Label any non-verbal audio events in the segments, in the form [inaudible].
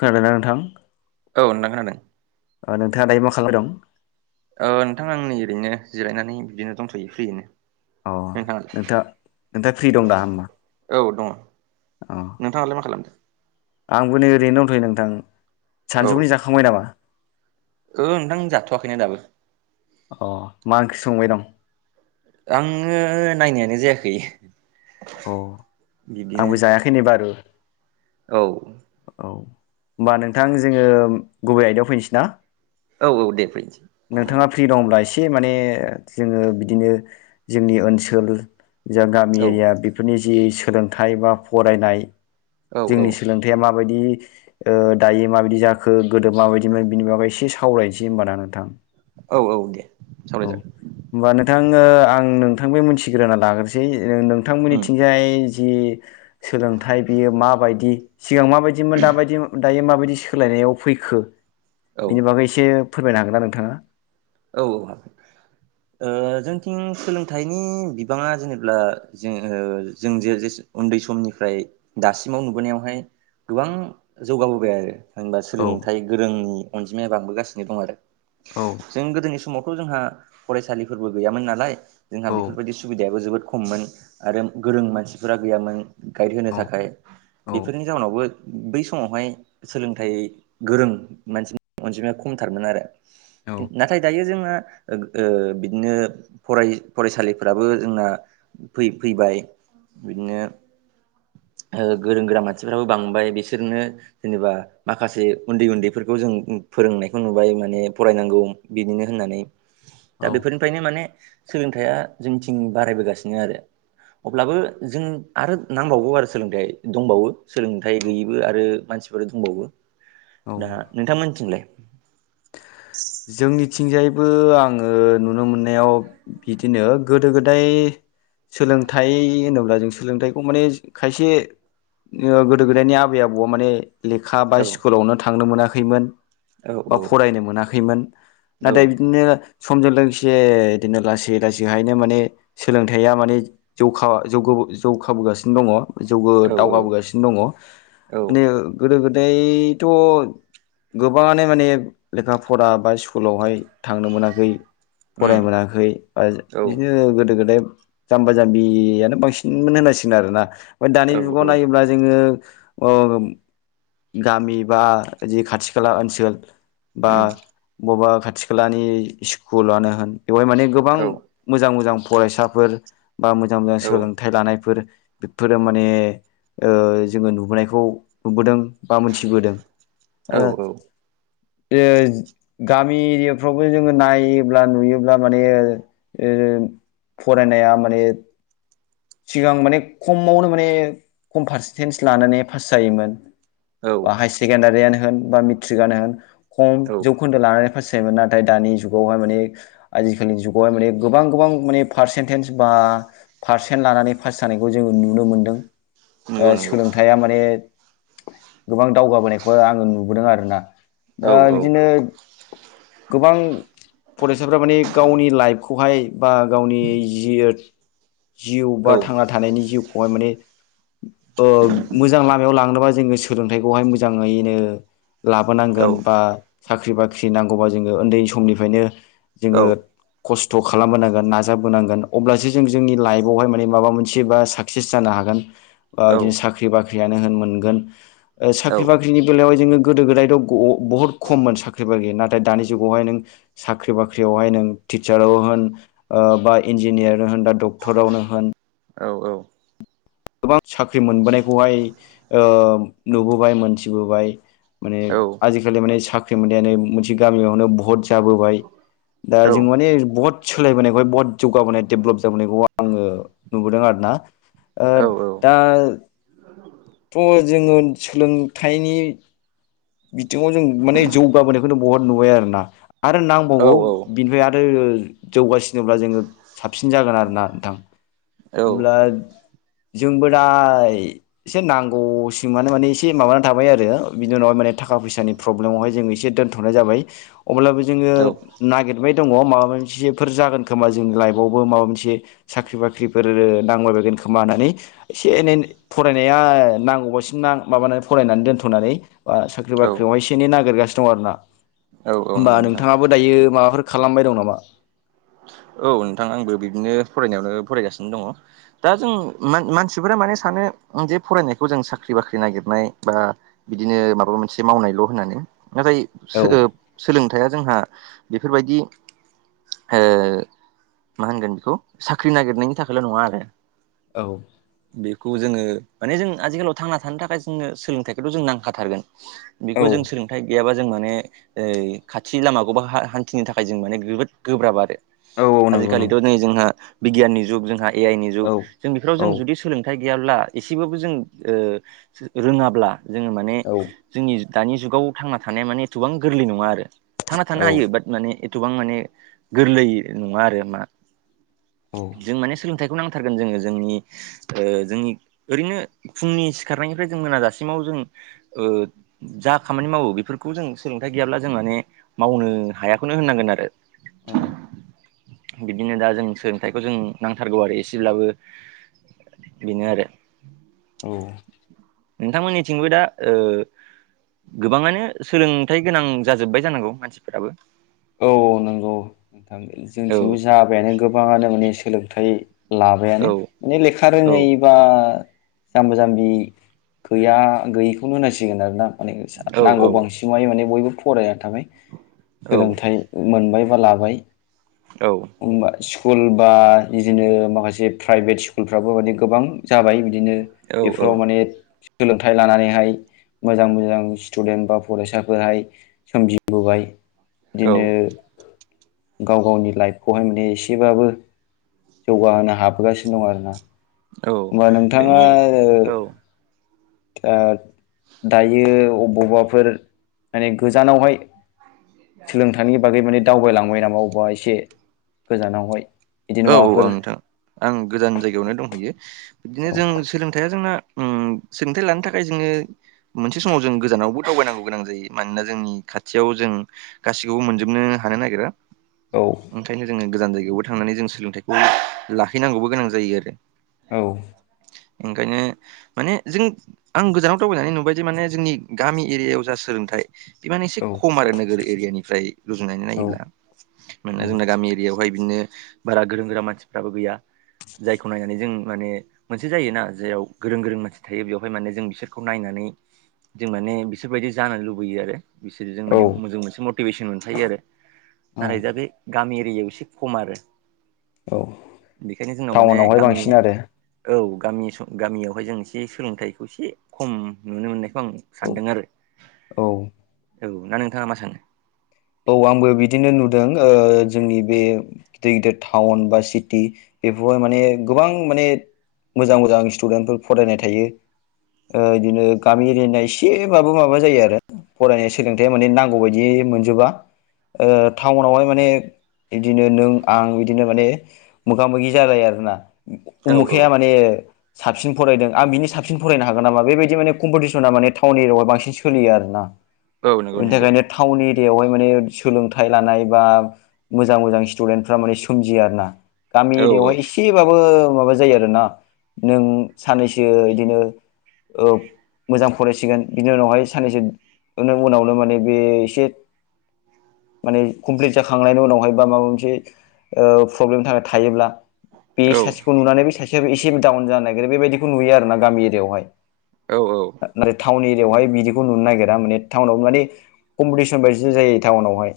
खोनादोंना नोंथां? औ नोंथां खोनादों। नोंथाङा दायो मा खालामबाय दं? ओ नोंथां आं नै ओरैनो जिरायनानै बिदिनो दंथ'यो फ्रियैनो। अ' नोंथाङालाय नोंथा नोंथाङा फ्रि दं दा होमबा? औ दङ औ नोंथाङालाय मा खालामदों? आंबो नै ओरैनो दंथ'यो नोंथां औ सानजौफनि जाखांबाय नामा? ओ नोंथां जाथ'वाखैना दाबो‌। अ' मा ओंख्रि संबाय दं? आङो नायनायानो जायाखै। औ इदिनो आंबो जायाखै नै बारु औ औ होमबा नोंथां जोङो गुबै आयदायाव फैनोसै ना? औ औ दे फैनोसै‌ नोंथाङा फ्रि दंब्ला एसे माने जोङो बिदिनो जोंनि ओनसोल जा गामि औ एरिया बेफोरनि जि सोलोंथाइ बा फरायनाय औ जोंनि सोलों थाया माबायदि ओ दायो माबायदि जाखो गोदो माबायदिमोन बिनि बागै एसे सावरायनोसै होमबाना नोंथां? औ औ दे सावराय औ जागोन। होमबा नोंथाङो ओ आं नोंथां बे मिथिग्रा लाग्रोसै उम नोंथांमोननिथिंजाय जि सोलोंथाइ बियो माबायदि सिगां माबायदिमोन दाबायदि दायो माबायदि सोलायनायाव फैखो औ बिनि बागै एसे फोरमायनो हागोना नोंथाङा? औ हागोन। [inaudible] ओ जोंथिं सोलोंथाइनि बिबाङा जेनेब्ला जों ओ जों जे जे उन्दै समनिफ्राय दासिमाव नुबोनायावहाय गोबां जौगाबोबाय आरो। होनबा औ सोलोंथाइ गोरोंनि अनजिमाया बांबोगासिनो दं आरो। औ जों गोदोनि समावथ' जोंहा फरायसालिफोरबो गैयामोन नालाय जोंहा औ बेफोरबायदि सुबिदायाबो जोबोद खममोन आरो गोरों मानसिफोरा गैयामोन। गाइड होनो औ थाखाय औ बेफोरनि जाउनावबो बै समावहाय सोलोंथाइ गोरों मानसिनि अनजिमाया खमथारमोन आरो नाथाय दायो जोंना ओ बिदिनो फराय फरायसालिफोराबो जोंना फै फैबाय बिदिनो गोरों गोरा मानसिफ्राबो बांबाय बिसोरनो जेनेबा माखासे उन्दै -उन्दैफोरखौ जों फोरोंनायखौ नुबाय माने फरायनांगौ बिनिनो होननानै औ दा औ बेफोर फ्रायनो माने सोलोंथाइया जोंथिं बारायबोगासिनो आरो अब्लाबो जों आरो नांबावगौ आरो सोलोंथाइ दंबावो सोलोंथाइ गैयैबो आरो मानसिफोर दंबावो औ दा नोंथांमोनथिंलाय? जोंनिथिंजायबो आङो नुनो मोननायाव बिदिनो गोदो गोदाय सोलोंथाइ होनोब्ला जों सोलोंथाइखौ माने खायसे ओ गोदो गोदायनि आबै आबौआ माने लेखा बा औ स्कुलावनो थांनो मोनाखैमोन। औ बा फरायनो मोनाखैमोन औ नाथाय बिदिनो समजों लोगोसे इदिनो लासै-लासैहायनो माने सोलोंथाइया माने जौखा जौगोबो जौखाबोगासिनो दङ' जौगो औ दावगाबोगासिनो दङ' औ माने ओ गोदो गोदायथ' गोबाङानो माने लेखा फरा बा स्कुलावहाय थांनो मोनाखै फराय उम मोनाखै बा औ बिदिनो गोदो गोदाय जाम्बा जाम्बियानो बांसिनमोन होनांसिगोन आरोना ओमफ्राय दानि औ जुगाव औ नायोब्ला जोङो अ गामि बा जि खाथि खाला ओनसोल बा उम बबेबा खाथि खालानि स्कुलानो होन बेवहाय माने गोबां औ मोजां - मोजां फरायसाफोर बा मोजां - मोजां औ सोलोंथाइ लानायफोर बेफोरो माने ओ जोङो नुबोनायखौ नुबोदों बा मोनथिबोदों औ ओ ओ गामि एरियाफ्रावबो जोङो नायोब्ला नुयोब्ला माने ओ फरायनाया माने सिगां माने खमावनो माने खम फारसेनटेेज लानानै फास जायोमोन औ बा हाय सेकेण्डारियानो होन बा मेथ्रिकआनो होन खम औ जौखोन्दो लानानै फास जायोमोन नाथाय दानि जुगावहाय माने आजिखालिनि जुगावहाय माने गोबां - गोबां माने पारसेन्टेन्ज बा फारसेन लानानै फास जानायखौ जोङो नुनो मोन्दों। ओ नंगौ नंगौ सोलोंथाइया माने गोबां दावगाबोनायखौ आङो नुबोदों आरोना औ ओ औ बिदिनो गोबां फरायसाफोरा माने गावनि लाइफ खौहाय बा गावनि जि ओ जिउ बा औ थांना थानायनि जिउखौहाय माने ओ मोजां लामायाव लांनोबा जोङो सोलोंथाइखौहाय मोजाङैनो औ लाबोनांगोन बा साख्रि बाख्रि नांगौबा जोङो ओन्दै समनिफ्रायनो जोङो औ खस्थ' खालामबोनांगोन नाजाबोनांगोन अब्लासो जों जोंनि लाइफआवहाय माने माबा मोनसे बा सा सेस जानो हागोन बा औ बिदिनो साख्रि बाख्रियानो होन मोनगोन ओ औ साख्रि बा [unintelligible] बेलायाव जोङो गोदो गोदायथ' ग' बहत खममोन साख्रि बाख्रि नाथाय दानि जुगावहाय नों साख्रि बाख्रियावहाय नों टिचाराव होन ओ बा इन्जिनियार होन बा डक थ'रावनो होन औ औ गोबां साख्रि मोनबोनायखौहाय ओ नुबोबाय मोनथिबोबाय माने आजिखालि माने साख्रि मोन्नायानो मोनसे गामियावनो बहत जाबोबाय दा जों माने बहत सोलायबोनायखौहाय बहत जौगाबोनाय डेभलप जाबोनायखौ आङो नुबोदों आरोना ओ दा थ' जोङो सोलोंथाइ बिथिङाव जों माने जौगाबोनायखौनो बहत नुबाय आरोना आरो नांबावगौ बिनिफ्राय आरो जौगासिनोब्ला जोङो साबसिन जागोन आरो ना नोंथां होमब्ला जोंबो दा एसे नांगौसिमानो माने एसे माबानानै थाबाय आरो बिनि उनावहाय माने थाखा फैसानि प्रब्लेमावहाय जों एसे दोनथ'नाय जाबाय अब्लाबो जोङो नागिरबाय दङ माबा मोनसेफोर जागोन खोमा जोंनि लाइफआवबो माबा मोनसे साख्रि बाख्रिफोर नाबायबायगोन खोमा होननानै एसे एनै फरायनाया नांगौबासिम माबानानै फरायनानै दोनथ'नानै साख्रि बाख्रियावहाय एनै नागिरगासिनो दं आरोना नंगौ होमबा नोंथां नोंथाङाबो दायो माबाफोर खालामबाय दं नामा? औ नोंथां आंबो बिदिनो फरायनायावनो फरायगासिनो दङ। दा जों मान मानसिफोरा माने सानो जे फरायनायखौ जों साख्रि बाख्रि नागिरनाय बा बिदिनो माबा मोनसे मावनायल' होननानै नाथाय औ सो सोलोंथाइया जोंहा बेफोरबायदि ओ मा होनगोन बेखौ साख्रि नागिरनायनि थाखायल' नङा आरो। औ बेखौ जोङो माने जों आजिखालाव थांना थानो थाखाय जोङो सोलोंथाइखौथ' जोंनो नांखाथारगोन। [inaudible] बेखौ जों सोलोंथाइ गैयाबा जों माने ओ खाथि लामाखौबा हान्थिनो थाखाय जों माने जोबोद गोब्राब आरो औ औ नंगौ नंगौ आजिखालिथ' नै जोंहा बिगियाननि जुग जोंहा एआइनि जुग औ जों बेफोराव जों औ जुदि सोलोंथाइ गैयाब्ला एसेबाबो जों ओ रोङाब्ला जोङो माने जोंनि दानि जुगाव थांना थानाया माने एथ'बां गोरलै नङा आरो। थांना थानो औ हायो बाट माने एथबां माने गोरलै नङा आरो मा औ जों माने सोलोंथाइखौ नांथारगोन जोङो जोंनि ओ जोंनि ओरैनो फुंनि सिखारनायनिफ्राय जों मोनाजासिमाव जों ओ जा खामानि मावो बेफोरखौ जों सोलोंथाइ गैयाब्ला जों माने मावनो हायाखौनो होननांगोन आरो। औ बिब्दिनो दा जों सोलोंथाइखौ जों नांथारगौ आरो एसेब्लाबो। बिनो आरो। औ नोंथांमोननिथिंबो दा ओ गोबाङानो सोलोंथाइ गोनां जाजोब्बाय जानांगौ मानसिफोराबो। औ नंगौ नोथां औ जोंथिंबो जाबायानो गोबाङानो माने सोलोंथाइ लाबायानो औ माने लेखा औ रोङै बा जाम्बा जाम्बि गैया गैयिखौनो होननांसिगोन आरोना। माने औ नांगौ बांसिनाय माने बयबो फरायना थाबाय। औ सोलोंथाइ मोनबाय बा लाबाय। औ। [unintelligible] स्कुल बा बिदिनो माखासे प्राइभेट स्कुलफ्राबो माने गोबां जाबाय बिदिनो बेफोराव औ माने सोलोंथाइ लानानैहाय मोजां मोजां स्टुडेन्ट बा फरायसाफोराहाय सोमजिबोबाय औ बिदिनो गाव गावनि लाइफखौहाय माने एसेबाबो जौगाहोनो हाबोगासिनो दं आरोना। औ होमबा नोंथाङा जोंनि औ ओ दायो अबावबाफोर माने गोजानावहाय सोलोंथाइनि बागै माने दावबायलांबाय नामा अबेबा एसे गोजानावहाय बिदिनो औ-औ माबाफोर आं नोंथां आं गोजान जायगायावनो दंहैयो बिदिनो जों सोलोंथाइया जोंना ओम सोलोंथाइ लानो थाखाय जोङो मोनसे समाव जों गोजानावबो दावबायनांगौ गोनां जायो मानोना जोंनि खाथियाव जों गासिखौबो मोनजोबनो हानो नागिरा। औ ओंखायनो जोङो गोजान जायगायावबो थांनानै जों सोलोंथाइखौ लाहैनांगौबो गोनां जायो आरो। औ एंगायनो माने जों आं गोजानाव दावबायनानै नुबायदि माने जोंनि गामि एरियायाव जा सोलोंथाइ बि माने एसे औ खम आरो नोगोरै। एरियानिफ्राय रुजुनानै औ नायोब्ला मानोना जोंना औ गामि एरियायावहाय बिदिनो बारा गोरों गोरा मानसिफ्राबो गैया जायखौ नायनानै जों माने मोनसे जायोना जेराव गोरों-गोरों मानसि थायो बेवहाय माने जों बिसोरखौ नायनानै जों माने बिसोरबायदि जानो लुबैयो आरो बिसोरो जों माने औ मोजां मोनसे मथ टिभेसन मोनखायो आरो औ नाथाय दा बे गामि एरियायाव एसे खम आरो। औ। बेखायनो जोंनाव माने टाउनावहाय गामि बांसिन आरो औ गामि स गामियावहाय जों एसे सोलोंथाइखौ एसे खम नुनो मोननायखौ आं सानदों आरो, औ औ औ ना नोंथाङा मा सानो? औ आंबो बिदिनो नुदों ओ जोंनि बे गिदिर-गिदिर टाउन बा सिटि बेफोरावाय माने गोबां माने मोजां-मोजां स्टुडेन्टफोर फरायनाय थायो। ओ इदिनो गामि एरिया ना एसेबाबो माबा जायो आरो। फरायनाय सोलोंथाइया माने नांगौ बायदि मोनजोबा ओ टाउनावहाय माने इदिनो नों आं बिदिनो माने मोगा मोगि जालायो आरो ना। औ औ उमुखाया माने साबसिन फरायदों आं बिनि साबसिन फरायनो हागोन नामा बेबायदि माने कम्पटिसना माने टाउन एरयायाव सोलियो आरोना। औ नंगौ बेनि नंगौ थाखायनो टाउन एरियायावहाय माने सोलोंथाइ लानाय बा मोजां-मोजां स्टुदेन्टफ्रा माने सोमजियो आरो ना। गामि औ एरियायावहाय एसेबाबो माबा जायो आरोना नों साननैसो इदिनो ओ मोजां फरायसिगोन बिनि उनावहाय साननैसो नि उनावनो माने बे एसे माने कमप्लिट जाखांनायनि उनावहाय बा माबा मोनसे प्रब्लेमनि थाखाय थायोब्ला बे औ सासेखौ नुनानै बे सासेआबो एसे डाउन जानो नागिरो बेबायदिखौ नुयो आरो ना गामि एरियायावहाय। औ-औ। [unintelligible] नाथाय टाउन एरिायावहाय बिदिखौ नुनो नागिरा माने टाउनाव माने कम्पटिसन बायदिसो जायो। टाउनावहाय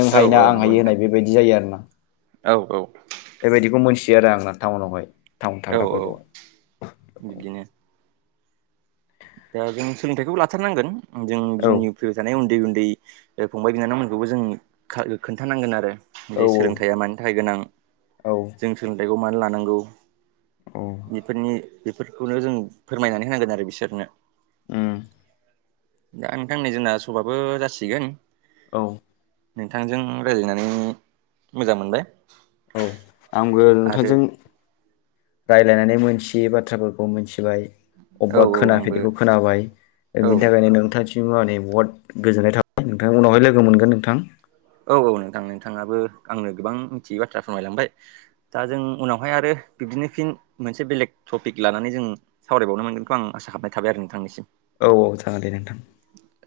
नों औ हायोना आं हायो होननाय बेबायदि जायो आरोना। औ-औ। बेबायदिखौ मोनथियो आरो आं ना टाउनावहाय। टाउन औ-औ थाग्राफोरखौहाय बिदिनो। दा जों सोलोंथाइखौबो लाथारनांगोन जों औ जोंनि फैबाय थानाय उन्दै-उन्दै फंबाय बिनानावमोनखौबो जों खोन्थानांगोन आरो। बे औ सोलोंथाइया मानि थाखाय गोनां औ जों सोलोंथाइखौ मानो लानांगौ औ बेफोरनि बेफोरखौनो जों फोरमायनानै होनांगोन आरो बिसोरनो। उम। दा नोंथां नै जोंना सबाबो जासिगोन। औ। नोंथांजों रायज्लायनानै मोजां मोनबाय। औ आंबो आरो नोंथांजों रायज्लायनानै मोनथियै बाथ्राफोरखौ मोनथिबाय। औ अबावबा औ आंबो खोनाफेरैखौ खोनाबाय औ बिनि थाखायनो नोंथां सिम आंनि बहुद गोजोननाय थाबाय नोंथां उनावहाय लोगो मोनगोन नोंथां। औ औ नोंथां नोंथाङाबो आंनो गोबां मिथियै बाथ्रा फोरमायलांबाय। दा जों उनावहाय आरो बिब्दिनो फिन मोनसे बेलेग टपिक लानानै जों सावरायबावनो मोनगोनखौ आं आसा खालामनाय थाबाय आरो नोंथांनिसिम। औ औ जागोन दे नोंथां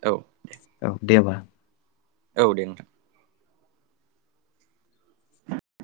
औ औ दे होमबा। औ दे नोंथां।